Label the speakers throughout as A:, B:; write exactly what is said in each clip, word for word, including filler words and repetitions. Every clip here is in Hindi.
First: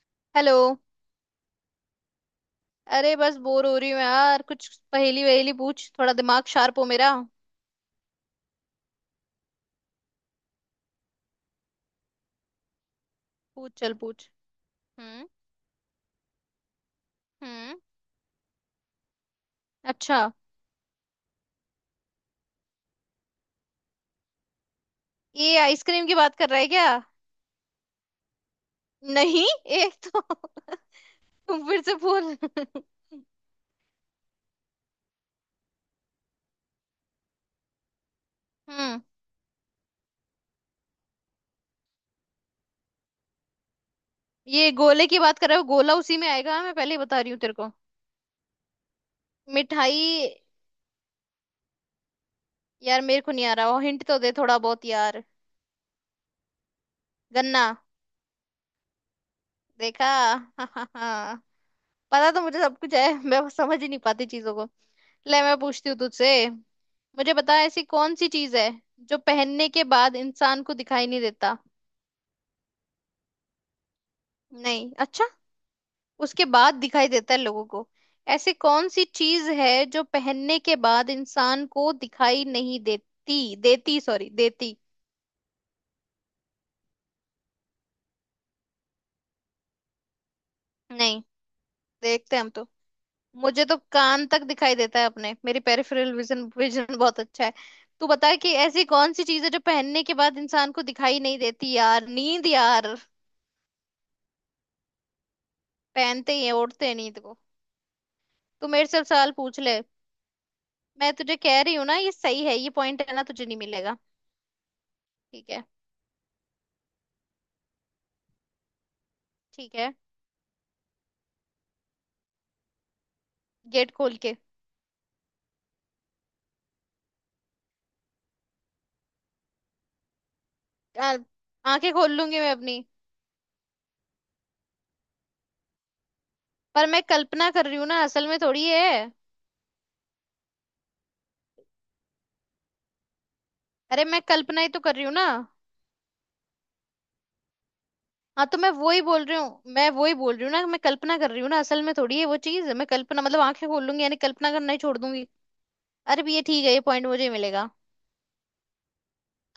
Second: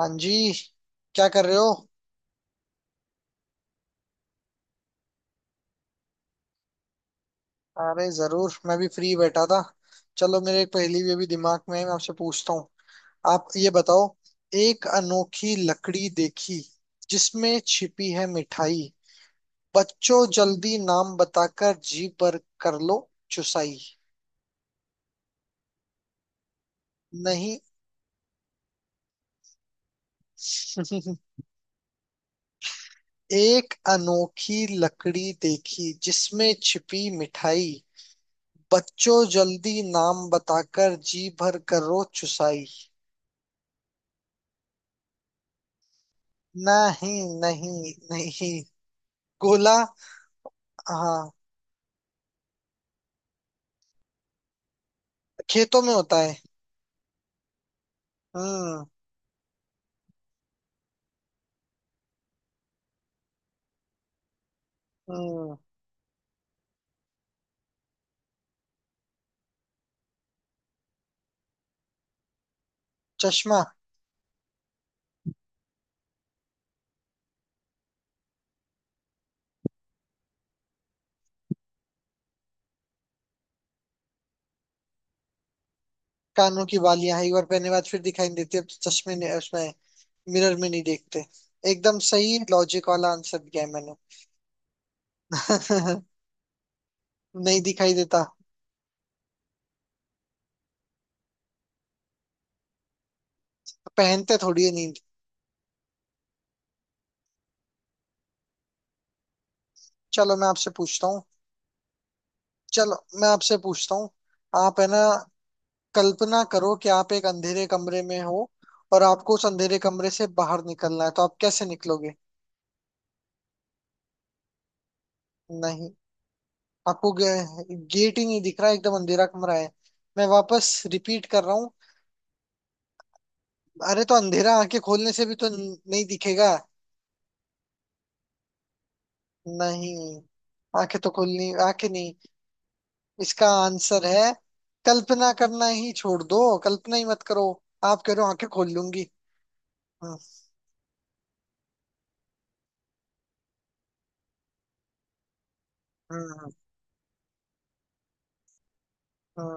A: हाँ जी।
B: हेलो।
A: क्या कर रहे हो?
B: अरे बस बोर हो रही हूँ यार, कुछ पहेली वहेली पूछ, थोड़ा दिमाग शार्प हो मेरा।
A: अरे जरूर, मैं भी फ्री बैठा था। चलो मेरे एक पहेली भी अभी दिमाग में है, मैं आपसे पूछता हूँ। आप ये
B: पूछ, चल
A: बताओ।
B: पूछ।
A: एक
B: हम्म।
A: अनोखी लकड़ी देखी, जिसमें
B: हम्म।
A: छिपी है मिठाई,
B: अच्छा।
A: बच्चों जल्दी नाम बताकर जी पर कर लो चुसाई।
B: ये आइसक्रीम की बात कर रहा है क्या?
A: नहीं।
B: नहीं। एक तो तुम फिर से बोल।
A: एक अनोखी लकड़ी देखी जिसमें छिपी मिठाई,
B: हम्म।
A: बच्चों जल्दी नाम बताकर जी भर करो चुसाई।
B: ये गोले की बात कर रहे हो? गोला उसी में आएगा, मैं पहले ही
A: नहीं
B: बता रही हूँ तेरे को।
A: नहीं नहीं गोला।
B: मिठाई।
A: हाँ।
B: यार मेरे को नहीं आ रहा, हिंट तो दे थोड़ा बहुत यार।
A: खेतों में होता है।
B: गन्ना।
A: हम्म।
B: देखा? पता तो मुझे सब कुछ है, मैं बस समझ ही नहीं पाती चीजों को। ले मैं
A: हम्म।
B: पूछती हूँ तुझसे। मुझे बता, ऐसी कौन सी चीज है जो पहनने के बाद इंसान को दिखाई नहीं देता।
A: चश्मा।
B: नहीं। अच्छा। उसके बाद दिखाई देता है लोगों को। ऐसी कौन सी चीज है जो पहनने के बाद इंसान को दिखाई नहीं देती देती सॉरी देती।
A: कानों की बालियां हैं, एक बार पहनने के बाद फिर दिखाई नहीं देती, अब तो चश्मे ने उसमें मिरर में नहीं
B: नहीं,
A: देखते। एकदम
B: देखते
A: सही
B: हैं हम तो।
A: लॉजिक वाला आंसर दिया
B: मुझे
A: है
B: तो
A: मैंने।
B: कान तक दिखाई देता है अपने, मेरी पेरिफेरल विजन विजन बहुत अच्छा है।
A: नहीं दिखाई
B: तू
A: देता।
B: बता कि ऐसी कौन सी चीज है जो पहनने के बाद इंसान को दिखाई नहीं देती। यार नींद यार।
A: पहनते थोड़ी है नींद।
B: पहनते ही है, ओढ़ते हैं नींद को। तू मेरे से सवाल पूछ ले।
A: चलो मैं आपसे पूछता
B: मैं
A: हूँ।
B: तुझे कह रही हूँ ना, ये सही है, ये
A: चलो
B: पॉइंट है ना,
A: मैं
B: तुझे
A: आपसे
B: नहीं
A: पूछता
B: मिलेगा।
A: हूँ। आप है ना,
B: ठीक है।
A: कल्पना करो कि आप एक अंधेरे कमरे में हो, और आपको उस
B: ठीक
A: अंधेरे
B: है,
A: कमरे से बाहर निकलना है, तो आप कैसे निकलोगे?
B: गेट खोल के।
A: नहीं, आपको गेट ही नहीं दिख रहा है, एकदम अंधेरा कमरा है। मैं वापस
B: आ-
A: रिपीट कर रहा हूँ।
B: आंखें खोल लूंगी मैं अपनी।
A: अरे तो अंधेरा आंखें खोलने से भी तो न- नहीं दिखेगा।
B: पर मैं कल्पना कर रही हूँ ना, असल में थोड़ी है।
A: नहीं, आंखें तो खोलनी, आंखें नहीं इसका
B: अरे
A: आंसर
B: मैं
A: है।
B: कल्पना ही तो कर रही हूँ ना।
A: कल्पना करना ही छोड़ दो, कल्पना ही मत करो। आप कह रहे हो
B: हाँ
A: आंखें
B: तो मैं
A: खोल
B: वो ही
A: लूंगी।
B: बोल रही हूँ, मैं वो ही
A: हम्म।
B: बोल रही हूँ ना, मैं कल्पना कर रही हूँ ना, असल में थोड़ी है वो चीज, मैं कल्पना मतलब आंखें खोल लूंगी यानी कल्पना करना ही छोड़ दूंगी। अरे भी ये
A: हम्म।
B: ठीक है, ये पॉइंट मुझे ही मिलेगा।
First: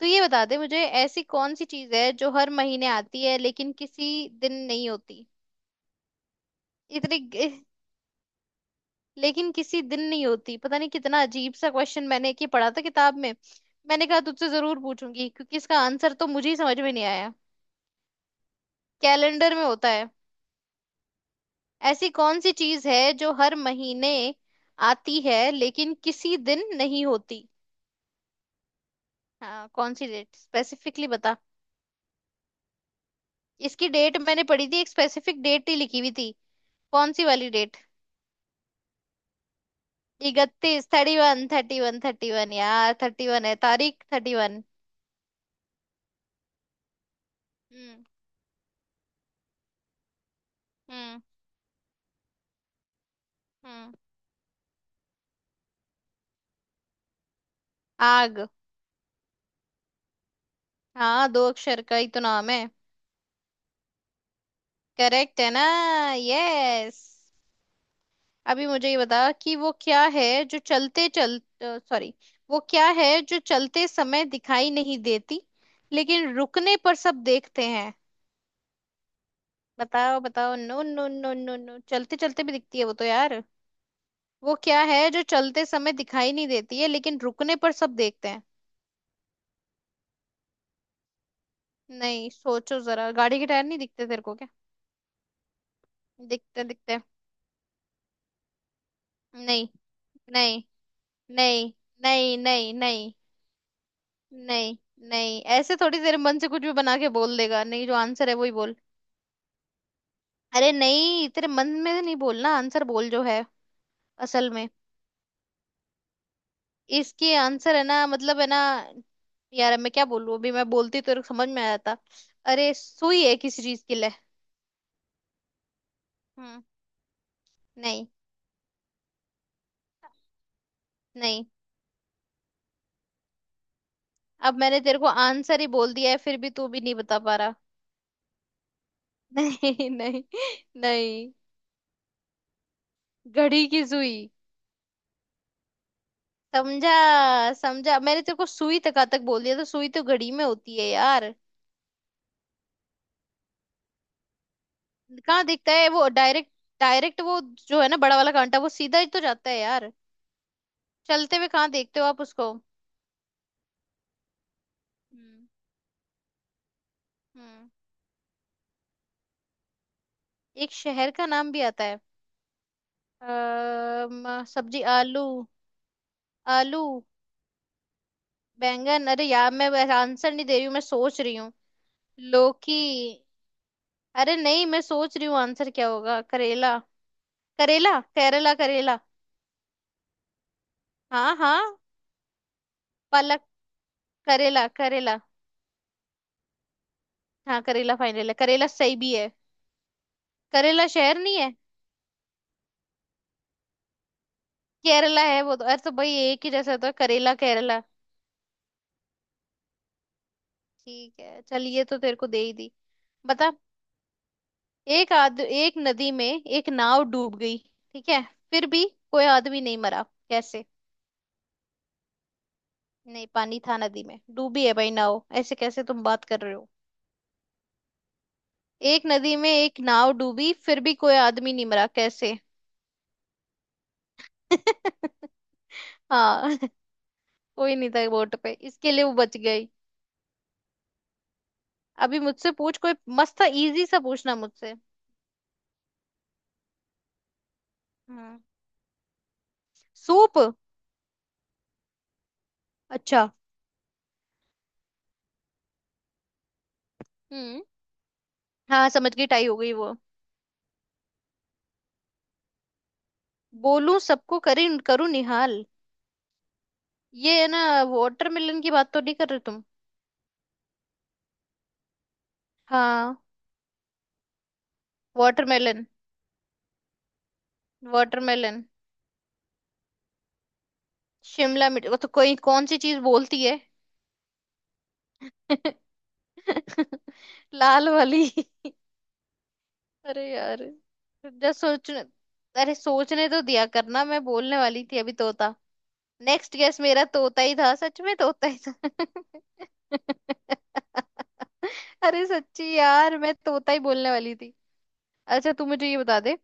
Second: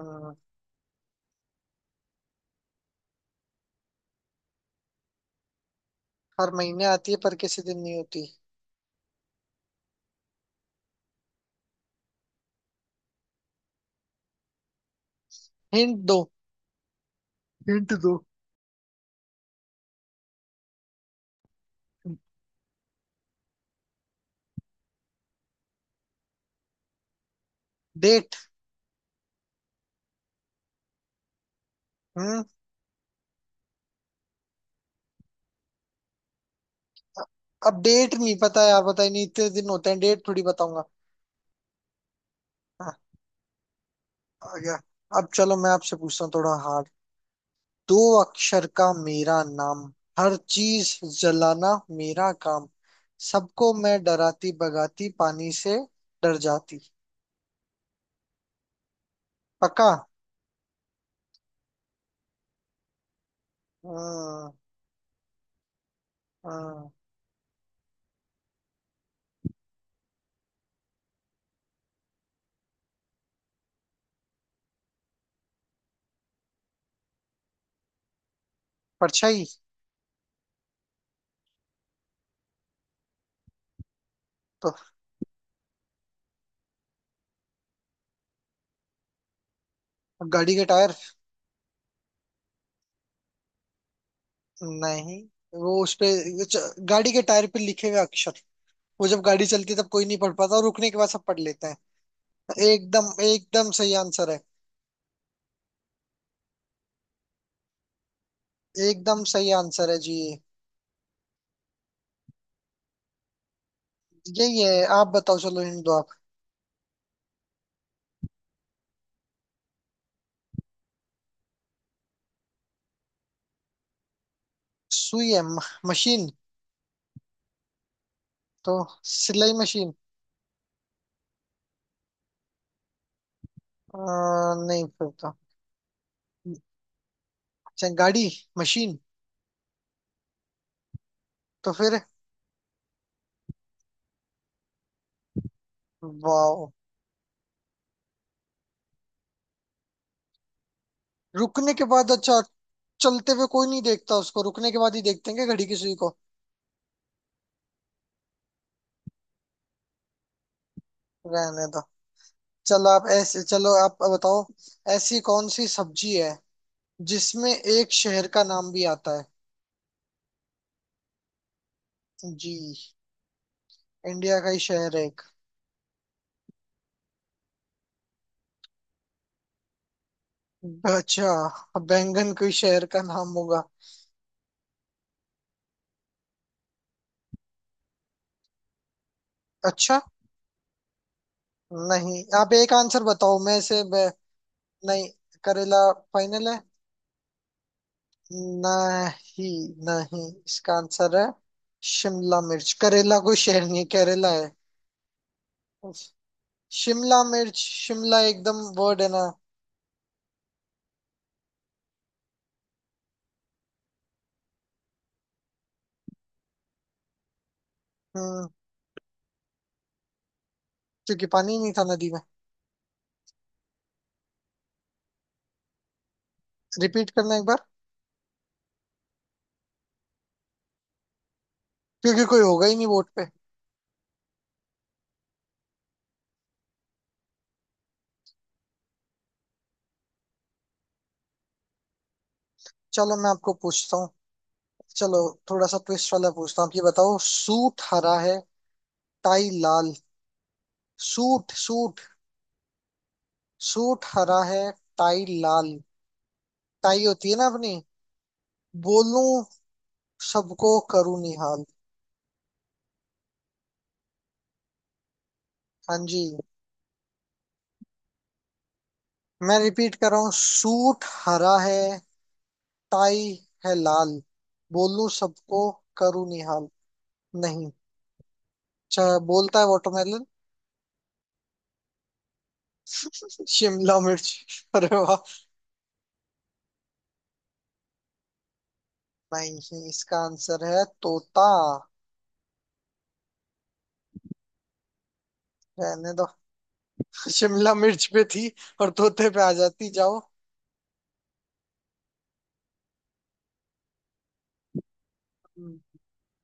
B: तो ये बता दे मुझे, ऐसी कौन सी चीज है जो हर महीने आती है लेकिन किसी दिन नहीं होती।
A: हर महीने आती है
B: इतनी
A: पर किसी दिन नहीं होती?
B: लेकिन किसी दिन नहीं होती, पता नहीं कितना अजीब सा क्वेश्चन मैंने कि पढ़ा था किताब में। मैंने कहा तुझसे जरूर पूछूंगी क्योंकि इसका
A: हिंट
B: आंसर
A: दो।
B: तो मुझे ही समझ में नहीं आया।
A: हिंट दो।
B: कैलेंडर में होता है। ऐसी कौन सी चीज है जो हर महीने आती है लेकिन किसी दिन नहीं होती।
A: डेट।
B: हाँ, कौन सी डेट स्पेसिफिकली बता।
A: हम्म।
B: इसकी डेट मैंने पढ़ी थी, एक स्पेसिफिक डेट ही लिखी हुई थी। कौन सी वाली डेट?
A: अब डेट नहीं पता यार, बताइए, नहीं इतने दिन होते हैं, डेट थोड़ी बताऊंगा।
B: इकतीस, thirty one thirty one thirty one यार, थर्टी वन है तारीख, थर्टी
A: आ
B: वन।
A: गया। अब चलो मैं आपसे पूछता हूँ थोड़ा हार्ड। दो
B: हम्म।
A: अक्षर का मेरा नाम, हर चीज
B: हम्म।
A: जलाना मेरा काम, सबको
B: हम्म।
A: मैं डराती भगाती, पानी से डर जाती।
B: आग।
A: पक्का?
B: हाँ दो अक्षर का ही तो नाम है।
A: हम्म।
B: करेक्ट है ना?
A: हम्म।
B: यस। अभी मुझे ये बता कि वो क्या है जो चलते चल सॉरी वो क्या है जो चलते समय दिखाई नहीं देती लेकिन रुकने पर सब देखते हैं।
A: परछाई।
B: बताओ बताओ, no no no no no, चलते चलते भी दिखती है वो तो यार। वो
A: तो
B: क्या है जो चलते समय दिखाई नहीं देती है लेकिन रुकने पर सब देखते हैं?
A: गाड़ी के टायर।
B: नहीं, सोचो जरा। गाड़ी के टायर नहीं दिखते तेरे को क्या?
A: नहीं, वो उस पे,
B: दिखते
A: च-
B: दिखते।
A: गाड़ी के टायर पे लिखे हुए अक्षर, वो जब गाड़ी
B: नहीं
A: चलती है तब कोई नहीं पढ़ पाता और
B: नहीं
A: रुकने के बाद सब पढ़ लेते
B: नहीं
A: हैं।
B: नहीं नहीं नहीं
A: एकदम
B: नहीं
A: एकदम सही आंसर है।
B: नहीं। नहीं, ऐसे थोड़ी तेरे मन से कुछ भी बना के बोल देगा, नहीं जो आंसर है वही बोल।
A: एकदम सही आंसर है जी ये।
B: अरे नहीं, तेरे मन में से नहीं बोलना, आंसर बोल जो है असल
A: यही
B: में।
A: है, आप बताओ, चलो हिंट दो आप।
B: इसके आंसर है ना, मतलब है ना। यार मैं क्या बोलूं, अभी मैं बोलती तो समझ में आ जाता। अरे सुई है किसी चीज के लिए।
A: सुई है, म- मशीन।
B: हम्म। नहीं।
A: तो सिलाई मशीन।
B: नहीं।
A: अ,
B: अब मैंने
A: नहीं
B: तेरे को
A: फिर तो।
B: आंसर ही बोल दिया है फिर भी तू भी नहीं बता पा रहा।
A: अच्छा गाड़ी, मशीन।
B: नहीं नहीं। नहीं।
A: तो फिर?
B: घड़ी की सुई।
A: वाओ।
B: समझा। समझा, मैंने तेरे को सुई तक तक बोल दिया, तो सुई तो घड़ी में होती है यार।
A: रुकने के बाद, अच्छा। चलते हुए कोई नहीं देखता उसको, रुकने के बाद ही देखते हैं
B: कहाँ
A: क्या घड़ी
B: दिखता
A: की
B: है
A: सुई
B: वो
A: को?
B: डायरेक्ट? डायरेक्ट वो जो है ना, बड़ा वाला कांटा वो सीधा ही तो जाता है यार। चलते हुए
A: रहने
B: कहाँ
A: दो।
B: देखते हो आप उसको।
A: चलो आप ऐसे चलो, आप बताओ। ऐसी
B: हम्म।
A: कौन सी सब्जी है जिसमें
B: हम्म।
A: एक शहर का नाम भी आता है?
B: एक शहर का नाम भी आता है।
A: जी।
B: अम,
A: इंडिया का ही
B: सब्जी
A: शहर है एक।
B: आलू। आलू, बैंगन, अरे यार मैं आंसर नहीं दे रही हूँ, मैं सोच
A: अच्छा,
B: रही हूँ।
A: बैंगन कोई
B: लौकी।
A: शहर का नाम होगा?
B: अरे नहीं मैं सोच रही हूँ आंसर क्या होगा। करेला करेला करेला करेला।
A: अच्छा।
B: हाँ हाँ।
A: नहीं आप एक आंसर बताओ
B: पालक।
A: मैं से।
B: करेला
A: नहीं।
B: करेला।
A: करेला फाइनल है?
B: हाँ, करेला फाइनल है, करेला सही भी है।
A: नहीं, नहीं इसका
B: करेला
A: आंसर
B: शहर
A: है।
B: नहीं है।
A: शिमला मिर्च। करेला कोई शहर नहीं है, केरला है।
B: केरला है वो तो। अरे तो भाई एक ही जैसा होता है
A: शिमला
B: करेला
A: मिर्च।
B: केरला।
A: शिमला एकदम वर्ड है ना।
B: ठीक है, चल ये तो तेरे को दे ही दी। बता। एक आद, एक नदी में एक नाव डूब गई, ठीक है,
A: हम्म।
B: फिर भी कोई आदमी नहीं मरा, कैसे?
A: क्योंकि पानी नहीं था नदी में।
B: नहीं, पानी था नदी में, डूबी है भाई नाव, ऐसे कैसे तुम बात कर रहे हो।
A: रिपीट करना एक बार।
B: एक नदी में एक नाव डूबी फिर भी कोई आदमी नहीं मरा,
A: क्योंकि
B: कैसे?
A: कोई होगा ही नहीं बोट पे।
B: हाँ कोई नहीं था बोट पे इसके लिए वो बच गई। अभी मुझसे पूछ कोई
A: चलो मैं
B: मस्त था,
A: आपको
B: इजी
A: पूछता
B: सा
A: हूँ।
B: पूछना मुझसे।
A: चलो। थोड़ा सा ट्विस्ट वाला पूछता हूँ, आप ये बताओ। सूट हरा है,
B: हम्म।
A: टाई लाल।
B: सूप।
A: Suit suit.
B: अच्छा।
A: सूट हरा है, टाई लाल, टाई होती है ना
B: हम्म।
A: अपनी।
B: हाँ समझ गई,
A: बोलूं
B: टाई हो गई वो।
A: सबको करूं निहाल।
B: बोलूं सबको करी करूं निहाल,
A: हाँ जी।
B: ये है ना? वाटरमेलन की बात तो नहीं कर रहे
A: मैं
B: तुम?
A: रिपीट कर रहा हूँ। सूट हरा है,
B: हाँ।
A: टाई है लाल, बोलूं सबको
B: वाटरमेलन।
A: करूं निहाल। नहीं।
B: वाटरमेलन।
A: अच्छा, बोलता है वाटरमेलन।
B: शिमला मिर्च वो तो, कोई कौन सी चीज बोलती है?
A: शिमला मिर्च। अरे वाह।
B: लाल वाली।
A: नहीं,
B: अरे
A: इसका
B: यार,
A: आंसर है तोता।
B: जब सोचने, अरे सोचने तो दिया करना, मैं बोलने वाली थी अभी तोता।
A: रहने दो।
B: नेक्स्ट गेस मेरा तोता ही
A: शिमला
B: था, सच
A: मिर्च
B: में
A: पे
B: तोता
A: थी
B: ही
A: और तोते
B: था।
A: पे आ जाती, जाओ।
B: अरे सच्ची यार, मैं तोता ही बोलने वाली थी। अच्छा तू मुझे
A: हम्म।
B: ये बता दे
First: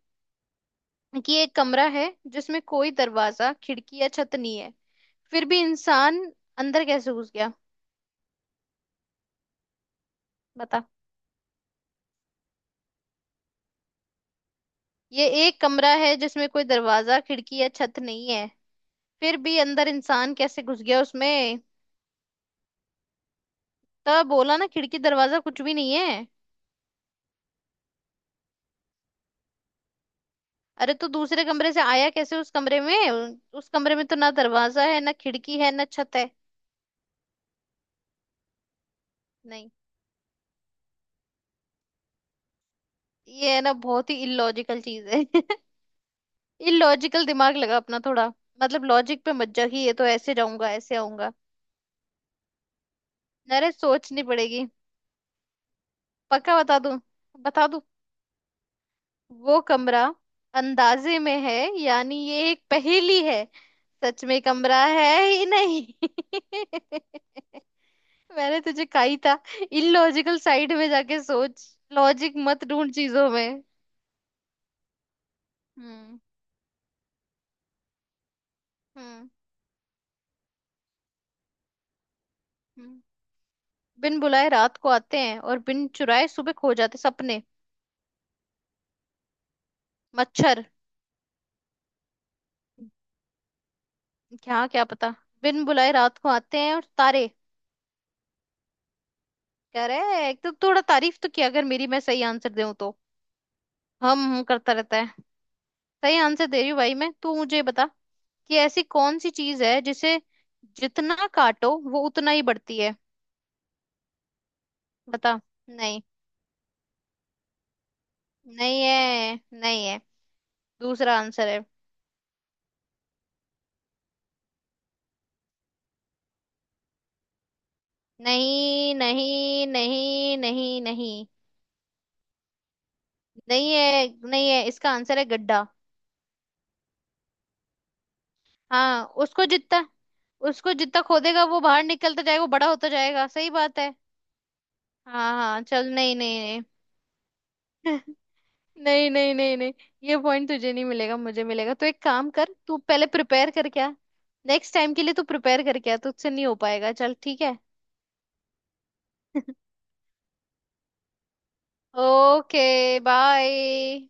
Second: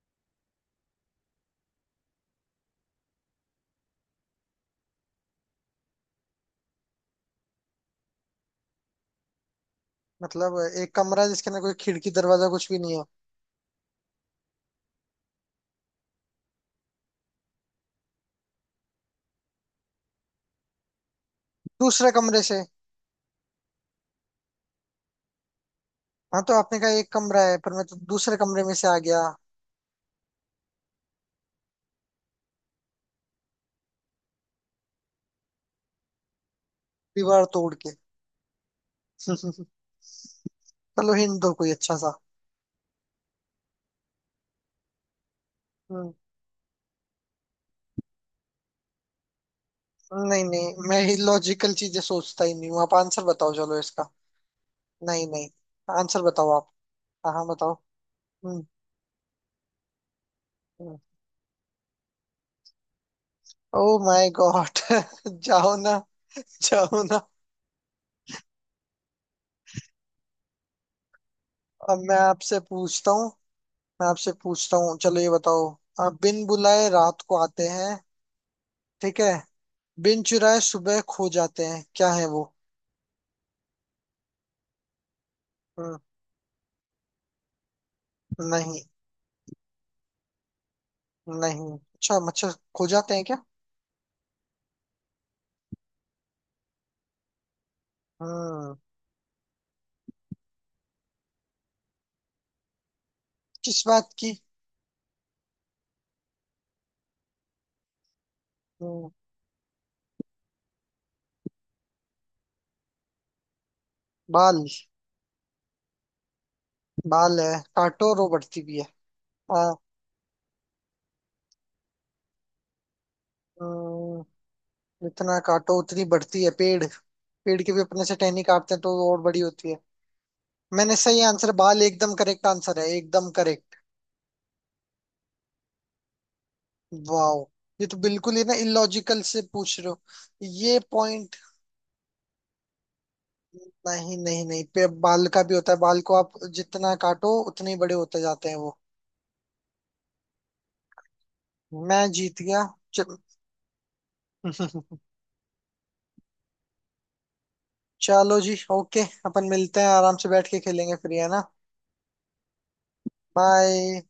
B: कि एक कमरा है जिसमें कोई दरवाजा खिड़की या छत नहीं है, फिर भी इंसान अंदर कैसे घुस गया।
A: मतलब
B: बता।
A: एक कमरा है जिसके अंदर कोई खिड़की दरवाजा कुछ भी नहीं है।
B: ये एक कमरा है जिसमें कोई दरवाजा खिड़की या छत नहीं है, फिर भी अंदर इंसान कैसे घुस गया उसमें।
A: दूसरे कमरे से।
B: तब बोला ना, खिड़की दरवाजा कुछ भी नहीं है।
A: हाँ तो आपने कहा एक कमरा है, पर मैं तो दूसरे कमरे में से आ गया।
B: अरे तो दूसरे कमरे से आया कैसे उस कमरे में, उ- उस कमरे में तो ना दरवाजा है ना खिड़की है ना छत है।
A: दीवार तोड़ के।
B: नहीं।
A: चलो हिंट दो कोई अच्छा सा।
B: ये है ना, बहुत ही इलॉजिकल चीज है।
A: हम्म।
B: इलॉजिकल दिमाग लगा अपना थोड़ा। मतलब लॉजिक पे मत जा कि ये तो ऐसे
A: नहीं
B: जाऊंगा
A: नहीं
B: ऐसे
A: मैं ही
B: आऊंगा।
A: लॉजिकल चीजें सोचता ही नहीं हूँ, आप आंसर बताओ
B: अरे
A: चलो इसका।
B: सोचनी पड़ेगी।
A: नहीं नहीं। आंसर बताओ
B: पक्का
A: आप।
B: बता दूं?
A: हाँ हाँ,
B: बता
A: बताओ।
B: दूं?
A: हम्म।
B: वो कमरा अंदाजे में है, यानी ये एक पहेली है,
A: ओ
B: सच
A: माय
B: में
A: गॉड।
B: कमरा है ही
A: जाओ
B: नहीं।
A: ना। जाओ ना।
B: मैंने तुझे कहा ही था, इलॉजिकल साइड में जाके सोच,
A: अब मैं
B: लॉजिक
A: आपसे
B: मत ढूंढ
A: पूछता हूँ।
B: चीजों में।
A: मैं आपसे पूछता हूँ, चलो ये बताओ।
B: हम्म।
A: आप बिन बुलाए रात को आते हैं, ठीक
B: हम्म।
A: है, बिन चुराए सुबह खो जाते हैं, क्या है वो?
B: हम्म। बिन बुलाए रात को आते हैं और बिन
A: हम्म।
B: चुराए सुबह खो जाते, सपने?
A: नहीं।
B: मच्छर।
A: नहीं अच्छा, मच्छर खो जाते हैं क्या?
B: क्या क्या पता। बिन बुलाए रात को आते हैं और, तारे।
A: हम्म।
B: कह रहे हैं एक तो, थोड़ा तारीफ तो किया अगर मेरी, मैं सही आंसर दूं तो।
A: किस बात
B: हम
A: की?
B: हम करता रहता है। सही आंसर दे रही हूँ भाई मैं। तू मुझे बता कि ऐसी
A: हम्म।
B: कौन सी चीज है जिसे जितना काटो वो उतना ही बढ़ती है।
A: बाल।
B: बता। नहीं,
A: बाल है, काटो रो बढ़ती भी
B: नहीं
A: है।
B: है
A: हाँ।
B: नहीं है। दूसरा आंसर है।
A: हम्म। जितना काटो उतनी बढ़ती है, पेड़। पेड़ की भी अपने से टहनी काटते हैं
B: नहीं
A: तो वो और बड़ी
B: नहीं
A: होती है।
B: नहीं नहीं
A: मैंने सही
B: नहीं,
A: आंसर, बाल एकदम करेक्ट आंसर है, एकदम
B: नहीं
A: करेक्ट।
B: है नहीं है, इसका आंसर है गड्ढा।
A: वाओ। ये तो बिल्कुल ही ना
B: हाँ
A: इलॉजिकल से
B: उसको
A: पूछ रहे
B: जितना,
A: हो।
B: उसको
A: ये
B: जितना
A: पॉइंट,
B: खोदेगा वो बाहर निकलता जाएगा, वो बड़ा होता जाएगा, सही बात है।
A: नहीं नहीं नहीं पे बाल
B: हाँ
A: का भी
B: हाँ
A: होता है,
B: चल,
A: बाल को
B: नहीं
A: आप
B: नहीं नहीं।
A: जितना काटो उतने ही बड़े होते जाते हैं वो।
B: नहीं नहीं नहीं नहीं। ये पॉइंट तुझे नहीं मिलेगा, मुझे मिलेगा, तो
A: मैं
B: एक काम
A: जीत
B: कर,
A: गया।
B: तू
A: च-
B: पहले प्रिपेयर कर क्या। नेक्स्ट टाइम के लिए तू प्रिपेयर कर, क्या तुझसे नहीं हो पाएगा, चल ठीक है।
A: चलो जी ओके, अपन मिलते हैं, आराम से बैठ के खेलेंगे फिर, है ना?
B: Okay bye.
A: बाय।